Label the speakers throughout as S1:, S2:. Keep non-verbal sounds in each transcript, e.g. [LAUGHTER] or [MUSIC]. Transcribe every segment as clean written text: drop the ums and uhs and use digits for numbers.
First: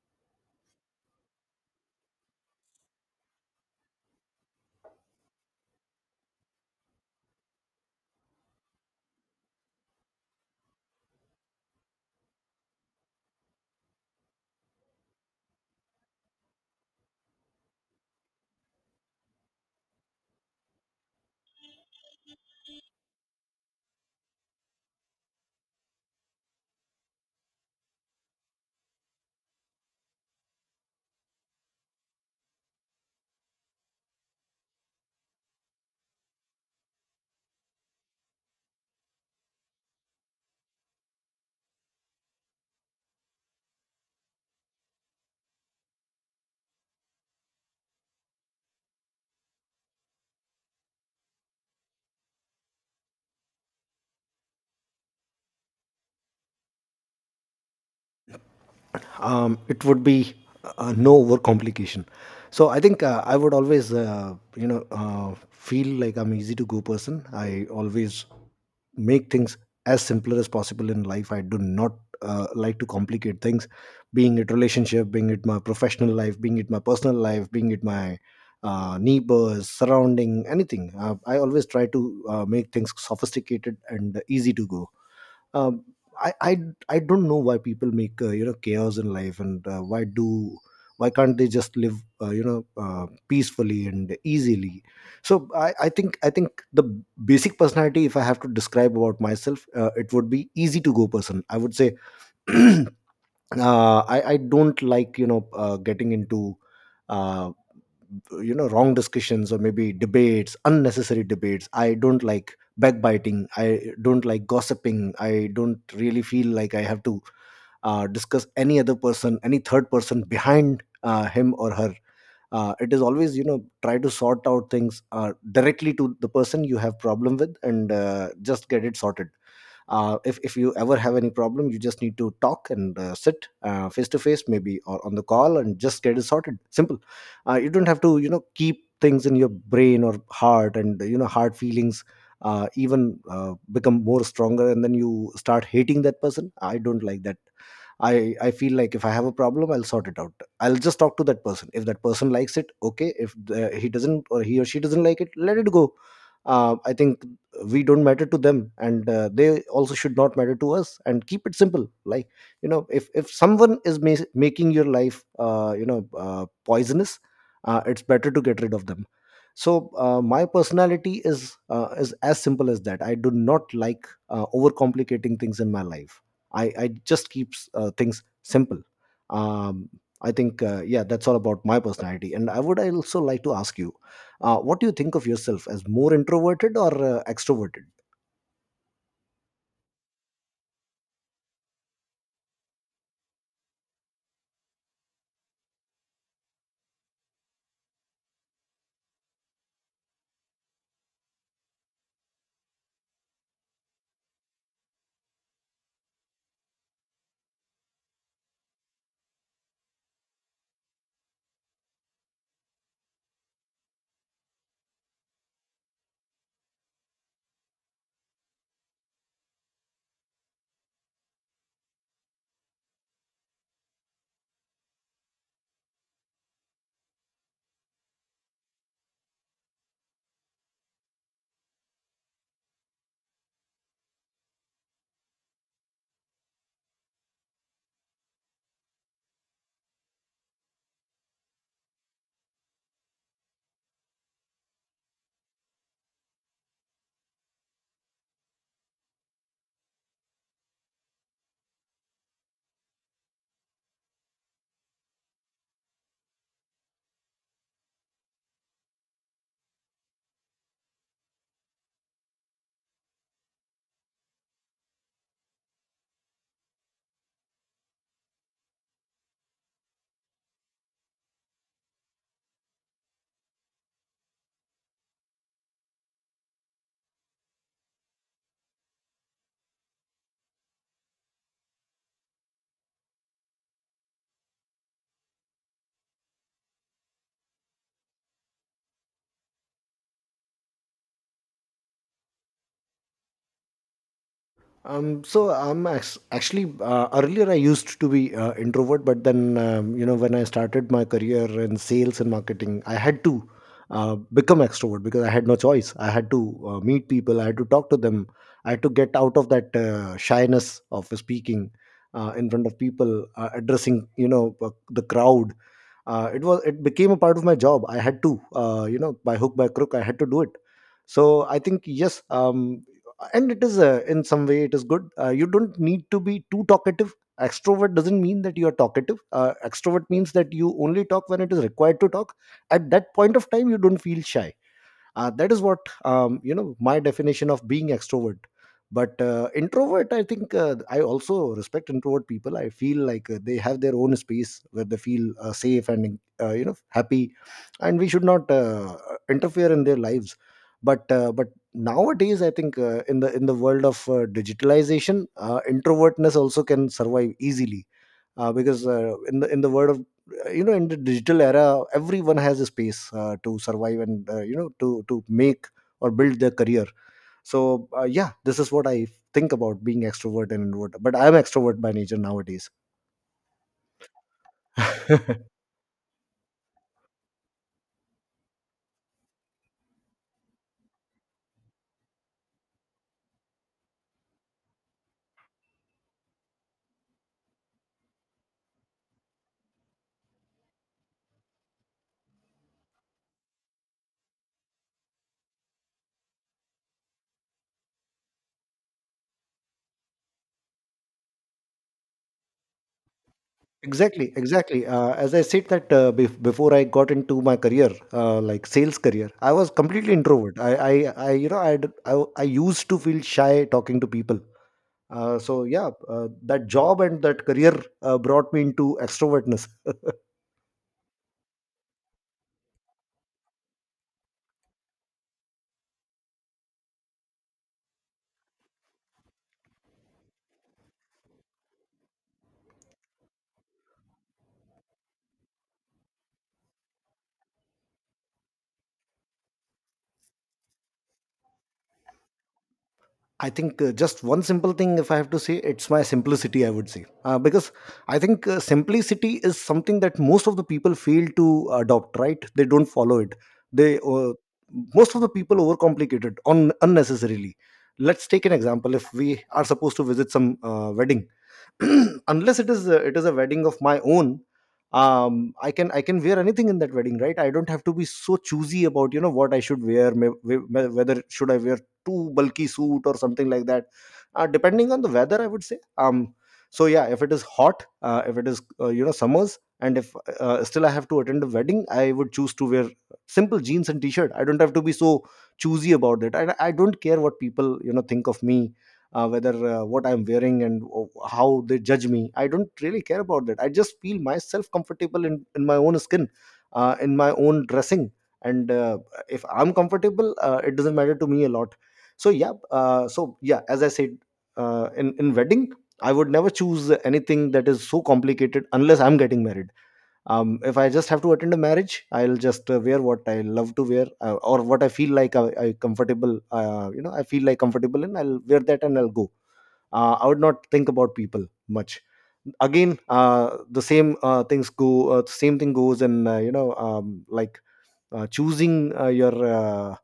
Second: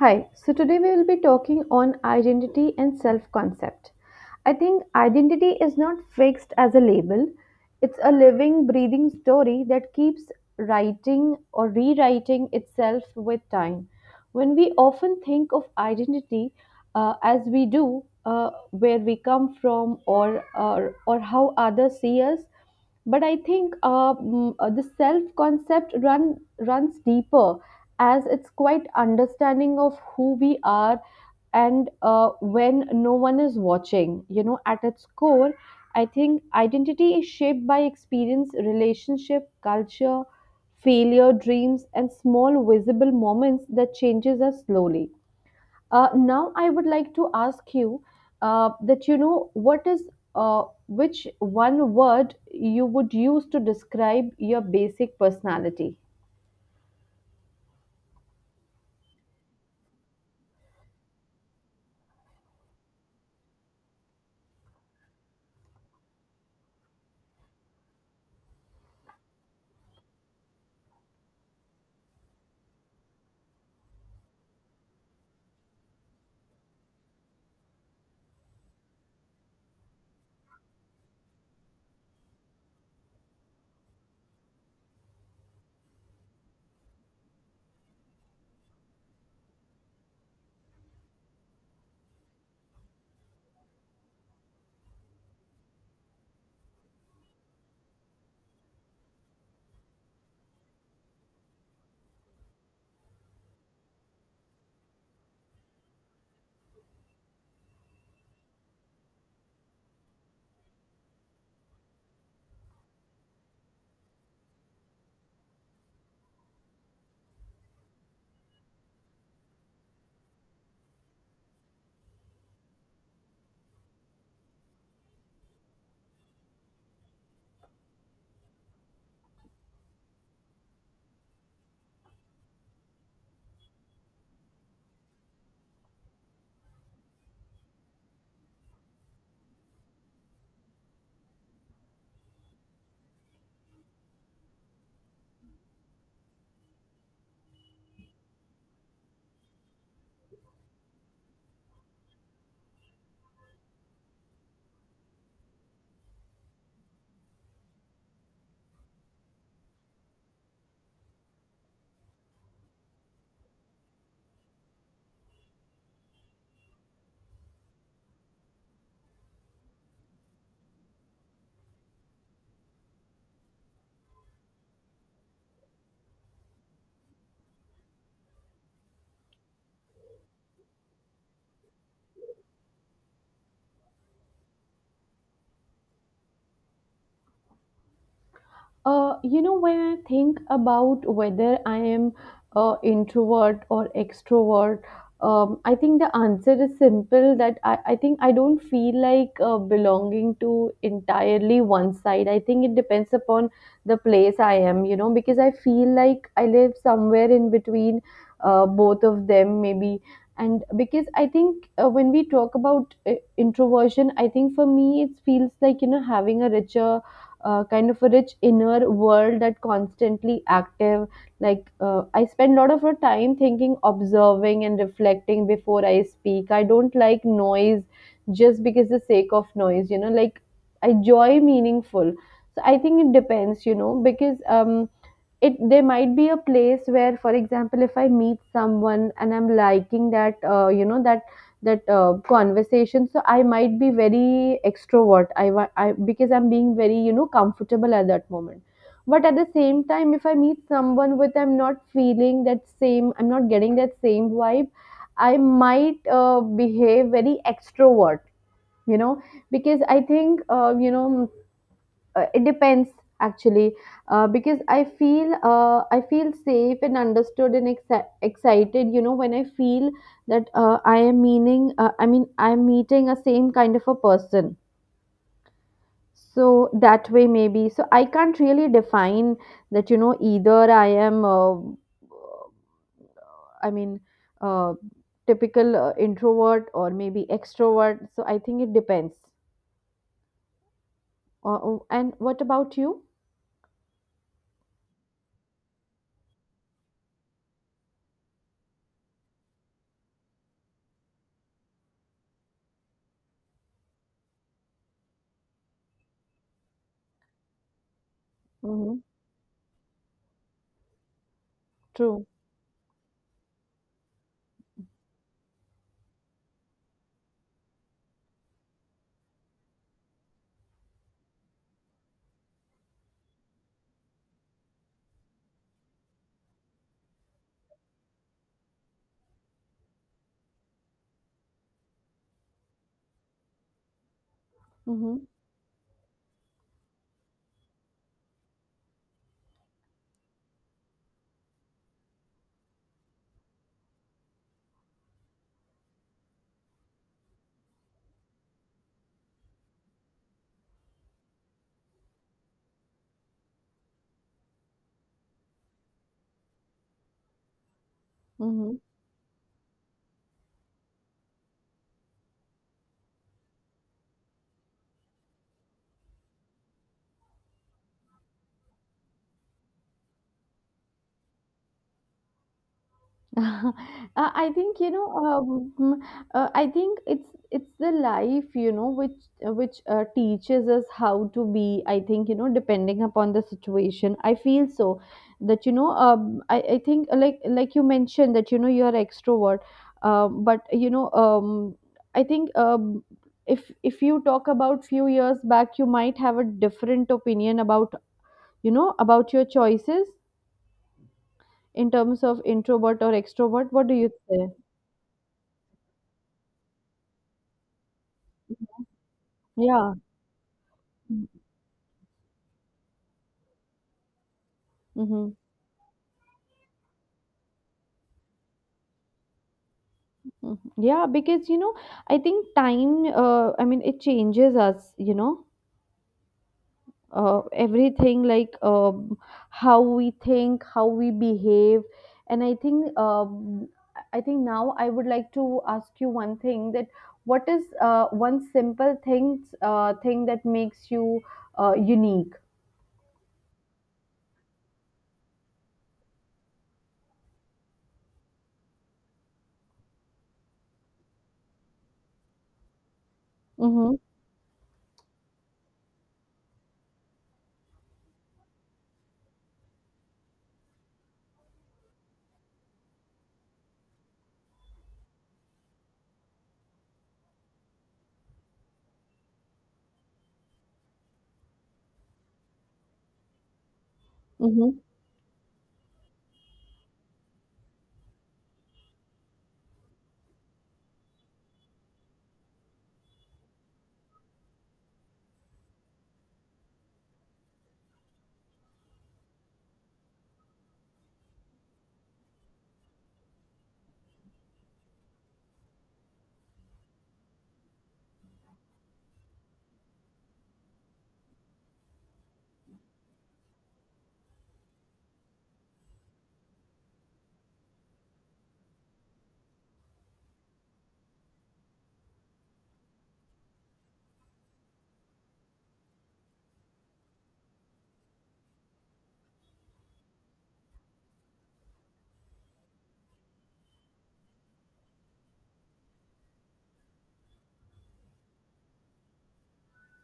S1: Hi, so today we will be talking on identity and self concept. I think identity is not fixed as a label, it's a living, breathing story that keeps writing or rewriting itself with time. When we often think of identity as we do, where we come from or how others see us, but I think the self concept runs deeper as it's quite understanding of who we are and when no one is watching, at its core. I think identity is shaped by experience, relationship, culture, failure, dreams and small visible moments that changes us slowly. Now I would like to ask you that you know what is which one word you would use to describe your basic personality.
S2: It would be no overcomplication. So I think I would always, feel like I'm easy to go person. I always make things as simpler as possible in life. I do not like to complicate things, being it relationship, being it my professional life, being it my personal life, being it my neighbors, surrounding, anything. I always try to make things sophisticated and easy to go. um, I, I I don't know why people make chaos in life, and why do, why can't they just live peacefully and easily. So I think the basic personality, if I have to describe about myself, it would be easy to go person, I would say. [CLEARS THROAT] uh, I don't like, getting into uh, wrong discussions, or maybe debates, unnecessary debates. I don't like backbiting, I don't like gossiping. I don't really feel like I have to discuss any other person, any third person behind him or her. It is always, you know, try to sort out things directly to the person you have problem with, and just get it sorted. If you ever have any problem, you just need to talk and sit face to face, maybe, or on the call, and just get it sorted. Simple. You don't have to, you know, keep things in your brain or heart, and, you know, hard feelings even become more stronger, and then you start hating that person. I don't like that. I feel like if I have a problem, I'll sort it out. I'll just talk to that person. If that person likes it, okay. If the, he doesn't, or he or she doesn't like it, let it go. I think we don't matter to them, and they also should not matter to us. And keep it simple. Like, you know, if someone is making your life, poisonous, it's better to get rid of them. So my personality is, is as simple as that. I do not like overcomplicating things in my life. I just keeps things simple. um, I think, yeah, that's all about my personality, and I would also like to ask you, what do you think of yourself? As more introverted or extroverted?
S1: You know, when I think about whether I am introvert or extrovert, I think the answer is simple that I think I don't feel like belonging to entirely one side. I think it depends upon the place I am, you know, because I feel like I live somewhere in between both of them, maybe. And because I think when we talk about introversion, I think for me it feels like, you know, having a richer kind of a rich inner world that constantly active. Like I spend a lot of time thinking, observing and reflecting before I speak. I don't like noise just because the sake of noise, like I enjoy meaningful. So I think it depends, you know, because it there might be a place where for example if I meet someone and I'm liking that that that conversation, so I might be very extrovert. I, because I'm being very, you know, comfortable at that moment. But at the same time if I meet someone with I'm not feeling that same, I'm not getting that same vibe, I might behave very extrovert, you know, because I think it depends, actually. Because I feel I feel safe and understood and excited, you know, when I feel that I mean I'm meeting a same kind of a person. So that way maybe, so I can't really define that, you know, either I am i mean uh, typical introvert or maybe extrovert. So I think it depends. And what about you?
S2: So I'm actually, earlier I used to be introvert, but then, you know, when I started my career in sales and marketing, I had to become extrovert because I had no choice. I had to meet people, I had to talk to them, I had to
S1: Mhm.
S2: get out of that shyness of speaking
S1: True.
S2: in front of people, addressing, you know, the crowd. It was, it became a part of my job. I had to, you know, by hook by crook, I had to do it. So I think yes. And it is, in some way it is good. You don't need to be too talkative. Extrovert doesn't mean that you are talkative. Extrovert means that you only talk when it is required to talk. At that point of time, you don't feel shy.
S1: Mhm.
S2: That is what, you know, my definition of being extrovert. But, introvert, I think, I also respect introvert people. I feel like they have their own space where they feel safe and you know, happy, and we should not interfere in their lives. But But nowadays I think, in the world of digitalization, introvertness also can survive easily, uh,
S1: Mhm.
S2: because uh, in the in the world of, in the digital era, everyone has a space to survive, and you know to make or build their career. So, yeah, this is what I think about being extrovert and introvert. But I'm extrovert by nature nowadays.
S1: [LAUGHS] I think, you know.
S2: [LAUGHS]
S1: I think it's the life, you know, which teaches us how to be. I think, you know, depending upon the situation. I feel so that, you know. I think like you mentioned that, you know, you are extrovert, but you know. I think, if you talk about few years back, you might have a different opinion about, you know, about your choices in terms of introvert or extrovert. What do you
S2: Exactly,
S1: say?
S2: exactly. As I said, that before I got into my career, like sales career, I was
S1: Yeah.
S2: completely introvert. I,
S1: Mhm.
S2: you know, I used to feel shy talking to people.
S1: Mhm.
S2: So yeah, that job and that career brought me into extrovertness.
S1: Mhm. Yeah, because, you know, I think time, I mean, it changes us, you know, everything like how we think, how we behave. And I think now I would like to ask you one thing that what is one simple thing that makes you unique?
S2: I think, just one simple thing, if I have to say, it's my simplicity, I would say, because I think, simplicity is something that most of the people fail to adopt. Right? They don't follow it.
S1: Mm-hmm.
S2: They Most of the people overcomplicate it on unnecessarily. Let's take an example. If we are supposed to visit some wedding, [CLEARS THROAT] unless it is a, it is a wedding of my own, I can, I can wear anything in that wedding, right? I don't have to be so choosy about, you know, what I should wear. Whether should I wear too bulky suit or something like that,
S1: Mm-hmm.
S2: depending on the weather, I would say. So yeah, if it is hot, if it is, summers, and if still I have to attend a wedding, I would choose to wear simple jeans and t-shirt. I don't have to be so choosy about it, and I don't care what people, you know, think of me. Whether, what I'm wearing, and how they judge me, I don't really care about that. I just feel myself comfortable in my own skin, in my own dressing. And if I'm comfortable, it doesn't matter to me a lot. So yeah, so yeah, as I said, in wedding, I would never choose anything that is so complicated unless I'm getting married. If I just have to attend a marriage, I'll just wear what I love to wear, or what I feel like I comfortable, I feel like comfortable in, I'll wear that and I'll go. I would not think about people much. Again, the same things go same thing goes in, like, choosing your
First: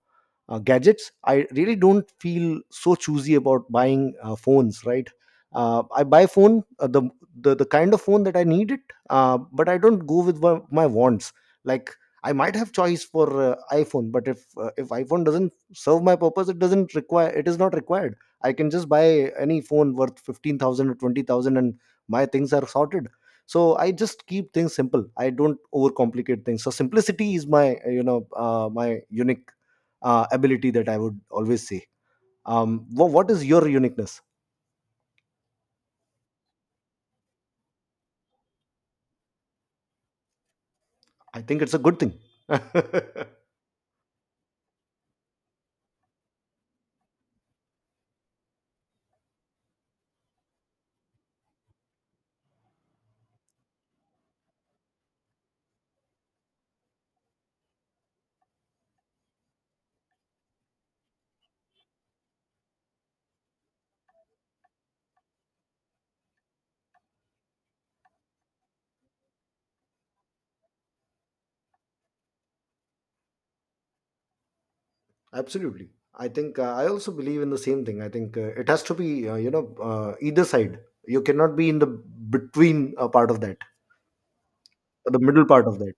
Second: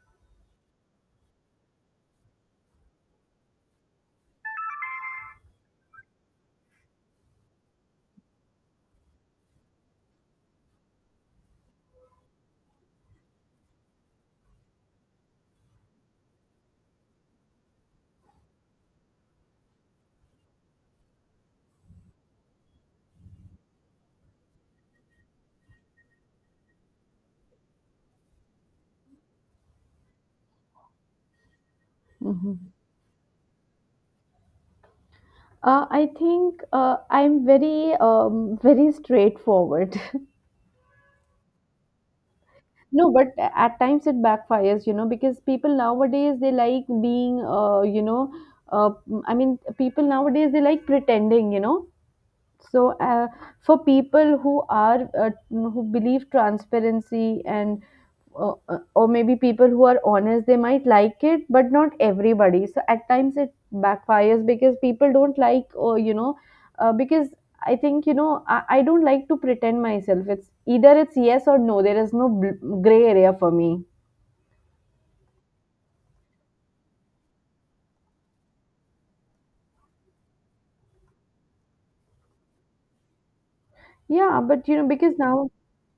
S2: gadgets. I really don't feel so choosy about buying phones, right? I buy phone, the kind of phone that I need it. But I don't go with my wants, like, I might have choice for iPhone, but if, if iPhone doesn't serve my purpose, it doesn't require, it is not required. I can just buy any phone worth 15,000 or 20,000, and my things are sorted. So I just keep things simple. I don't overcomplicate things. So simplicity is my, my unique ability, that I would always say.
S1: Mm-hmm.
S2: What is your uniqueness?
S1: I think I'm very, very straightforward. [LAUGHS]
S2: I think it's a good thing.
S1: No, but at times it backfires, you know, because people nowadays they like being, uh, I mean, people nowadays they like pretending, you know. So for people who are who believe transparency and or maybe people who are honest, they might like it, but not everybody. So at times it backfires because people don't like, or you know because I think, you know, I don't like to pretend myself. It's either it's yes or no. There is no gray area for me.
S2: [LAUGHS] Absolutely. I think, I also believe in the same thing. I think, it has to be, either side. You cannot be in the between part of that,
S1: Yeah, but you know, because
S2: the middle
S1: now.
S2: part of that.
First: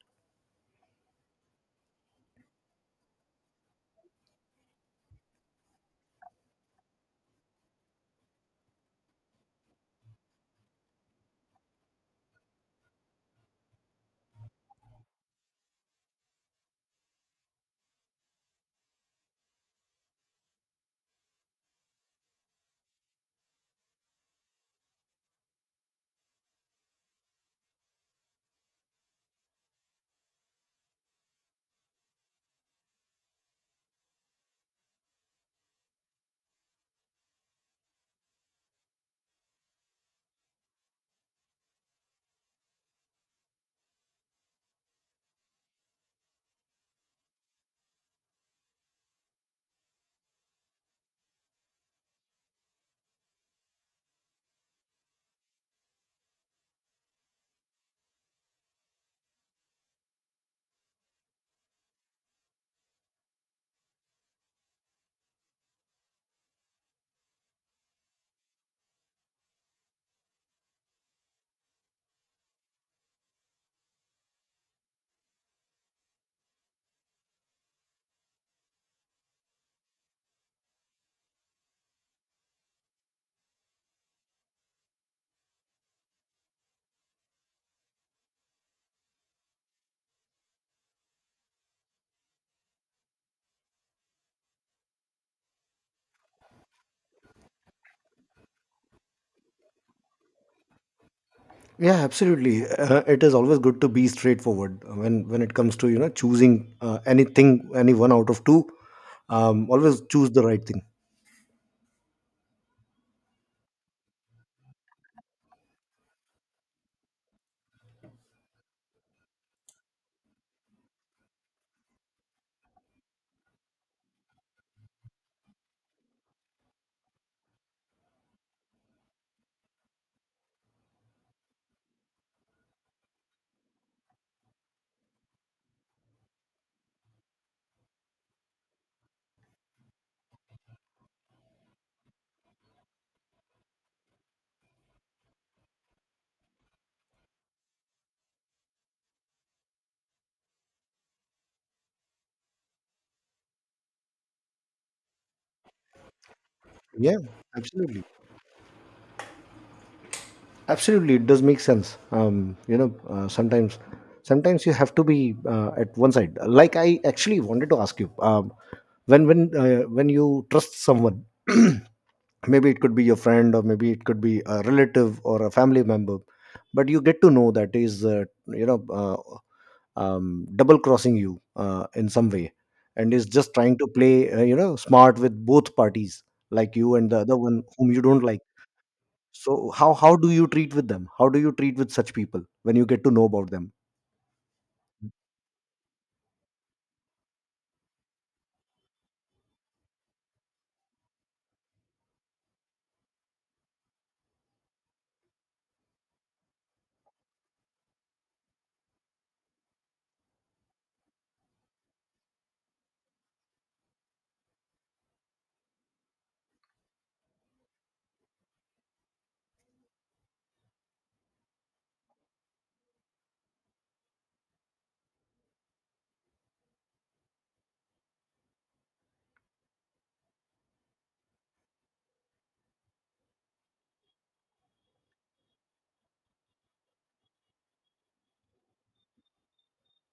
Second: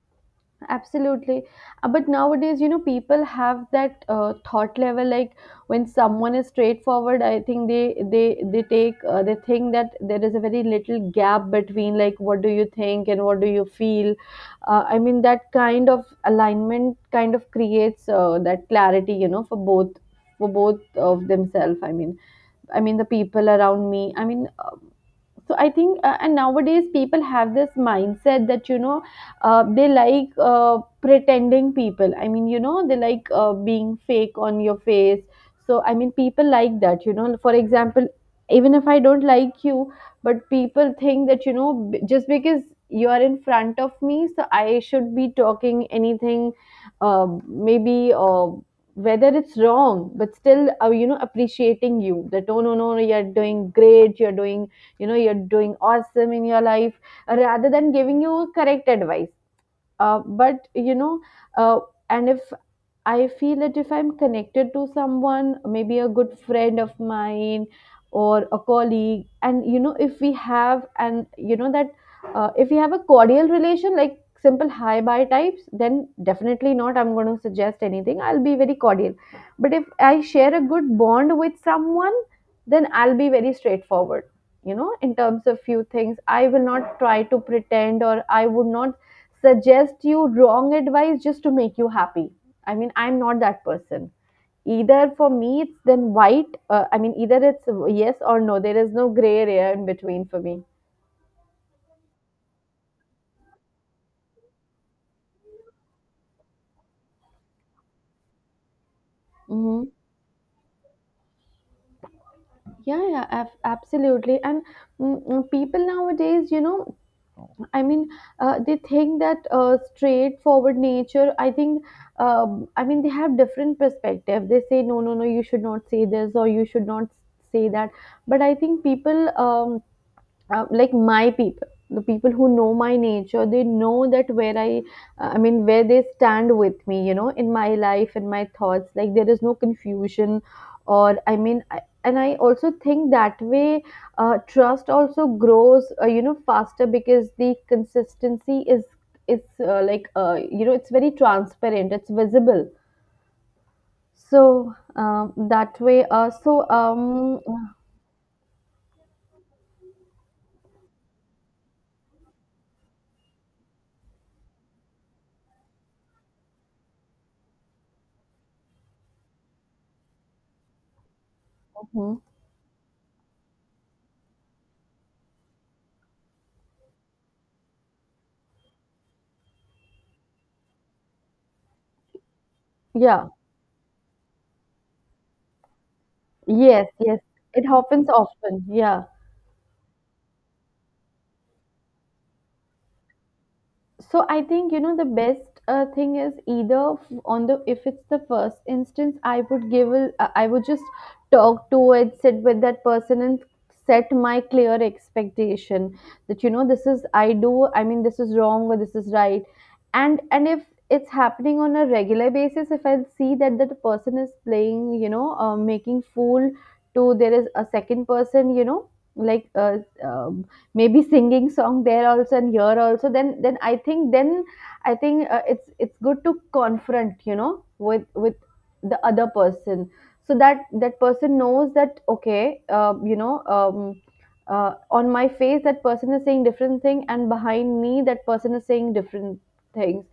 S1: Absolutely. But nowadays, you know, people have that thought level. Like when someone is straightforward, I think they take they think that there is a very little gap between like what do you think and what do you feel. I mean, that kind of alignment kind of creates that clarity, you know, for both of themselves. I mean the people around me. I mean. So I think and nowadays people have this mindset that, you know, they like pretending people. I mean, you know, they like being fake on your face. So I mean, people like that, you know. For example, even if I don't like you, but people think that, you know, just because you are in front of me, so I should be talking anything. uh, Maybe, uh, whether it's wrong but still you know, appreciating you that oh no no no, you're doing great, you're doing, you know, you're doing awesome in your life, rather than giving you correct advice. But you know uh, and if I feel that if I'm connected to someone, maybe a good friend of mine or a colleague, and you know, if we have, and you know, that if we have a cordial relation, like simple hi bye types, then definitely not. I'm going to suggest anything. I'll be very cordial. But if I share a good bond with someone, then I'll be very straightforward, you know, in terms of few things. I will not try to pretend or I would not suggest you wrong advice just to make you happy. I mean, I'm not that person. Either for me, it's then white. I mean, either it's yes or no. There is no gray area in between for me.
S2: Yeah, absolutely. It is always good to be straightforward when it comes to, you know, choosing anything, any one out of two.
S1: Hmm.
S2: Always choose the right thing.
S1: Yeah, yeah, absolutely. And people nowadays, you know, I mean, they think that straightforward nature. I think, I mean, they have different perspective. They say, no, no, no, you should not say this or you should not say that. But I think people. Like my people, the people who know my nature, they know that where I I mean where they stand with me, you know, in my life, in my thoughts, like there is no confusion. Or I mean and I also think that way trust also grows you know, faster because the consistency is like you know, it's very transparent, it's visible. So that way, so
S2: Yeah,
S1: um.
S2: absolutely, absolutely. It does make sense. You know, sometimes you have to be at one side. Like, I actually wanted to ask you, when you trust someone,
S1: Mhm.
S2: [CLEARS THROAT] maybe it could be your friend, or maybe it could be a relative or a family member, but you get to know that is, double crossing you in some way, and is
S1: Yeah.
S2: just trying to play, smart with both parties, like
S1: Yes,
S2: you and the
S1: yes,
S2: other one
S1: it
S2: whom you
S1: happens
S2: don't like.
S1: often, yeah.
S2: So how do you treat with them? How do you treat with such people when you get to know about them?
S1: So I think, you know, the best thing is either on the, if it's the first instance, I would give a, I would just talk to it, sit with that person and set my clear expectation that, you know, this is I do, I mean this is wrong or this is right. And if it's happening on a regular basis, if I see that that person is playing, you know, making fool to, there is a second person, you know, like um maybe singing song there also and here also, then I think then I think it's good to confront, you know, with the other person, so that that person knows that okay, on my face that person is saying different thing and behind me that person is saying different things.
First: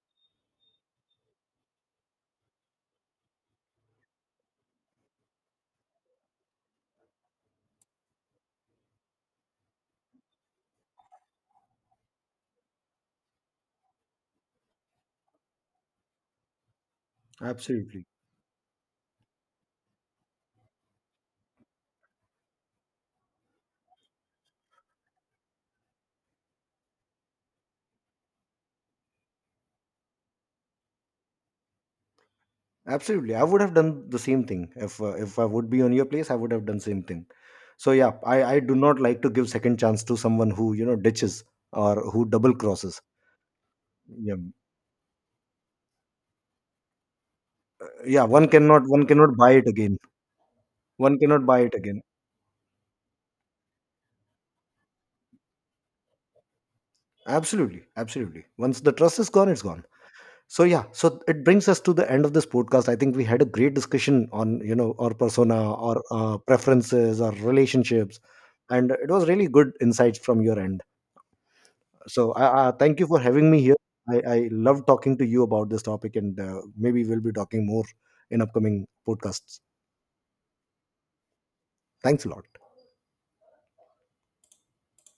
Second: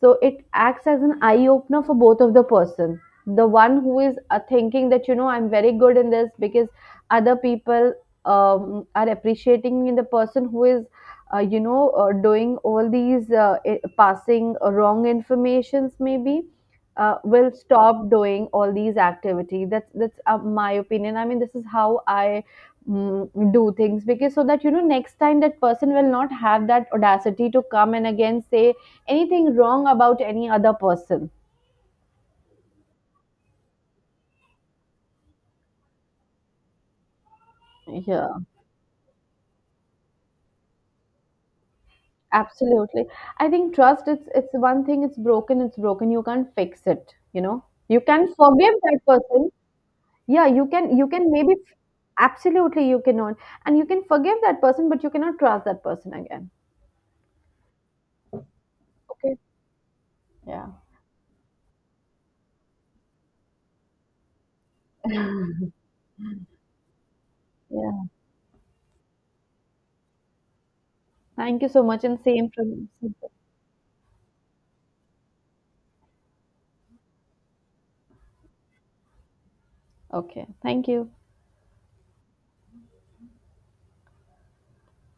S1: So it acts as an eye opener for both of the person. The one who is thinking that, you know, I'm very good in this because other people are appreciating. The person who is doing all these passing wrong informations maybe will
S2: Absolutely,
S1: stop doing all these activity. That's my opinion. I mean, this is how I do things, because so that, you know, next time that person will not have that audacity to come and again say anything wrong about any other person.
S2: absolutely. I would have done the same thing. If, if I would be on your place, I would have done same thing. So yeah,
S1: Yeah.
S2: I do not like to give second chance to someone who, you know, ditches or who double crosses.
S1: Absolutely. I think trust,
S2: Yeah,
S1: it's one thing, it's broken, it's broken. You can't fix it, you know. You
S2: yeah,
S1: can
S2: one
S1: forgive
S2: cannot
S1: that
S2: one cannot
S1: person.
S2: buy it again.
S1: Yeah, you can, you
S2: One
S1: can
S2: cannot
S1: maybe
S2: buy it again.
S1: absolutely you cannot. And you can forgive that person, but you cannot trust that person again.
S2: Absolutely, absolutely. Once the trust is
S1: Okay.
S2: gone, it's gone. So
S1: Yeah.
S2: yeah, so it brings us to the end of this podcast. I think we had a great discussion on, you know, our persona,
S1: [LAUGHS]
S2: our preferences, our
S1: Yeah.
S2: relationships, and it was really good insights from your end.
S1: Thank you so much and
S2: So
S1: same
S2: I
S1: from
S2: thank you for having me here. I love talking to you about this topic, and maybe we'll be talking more in upcoming podcasts.
S1: okay. Thank you.
S2: Thanks a lot.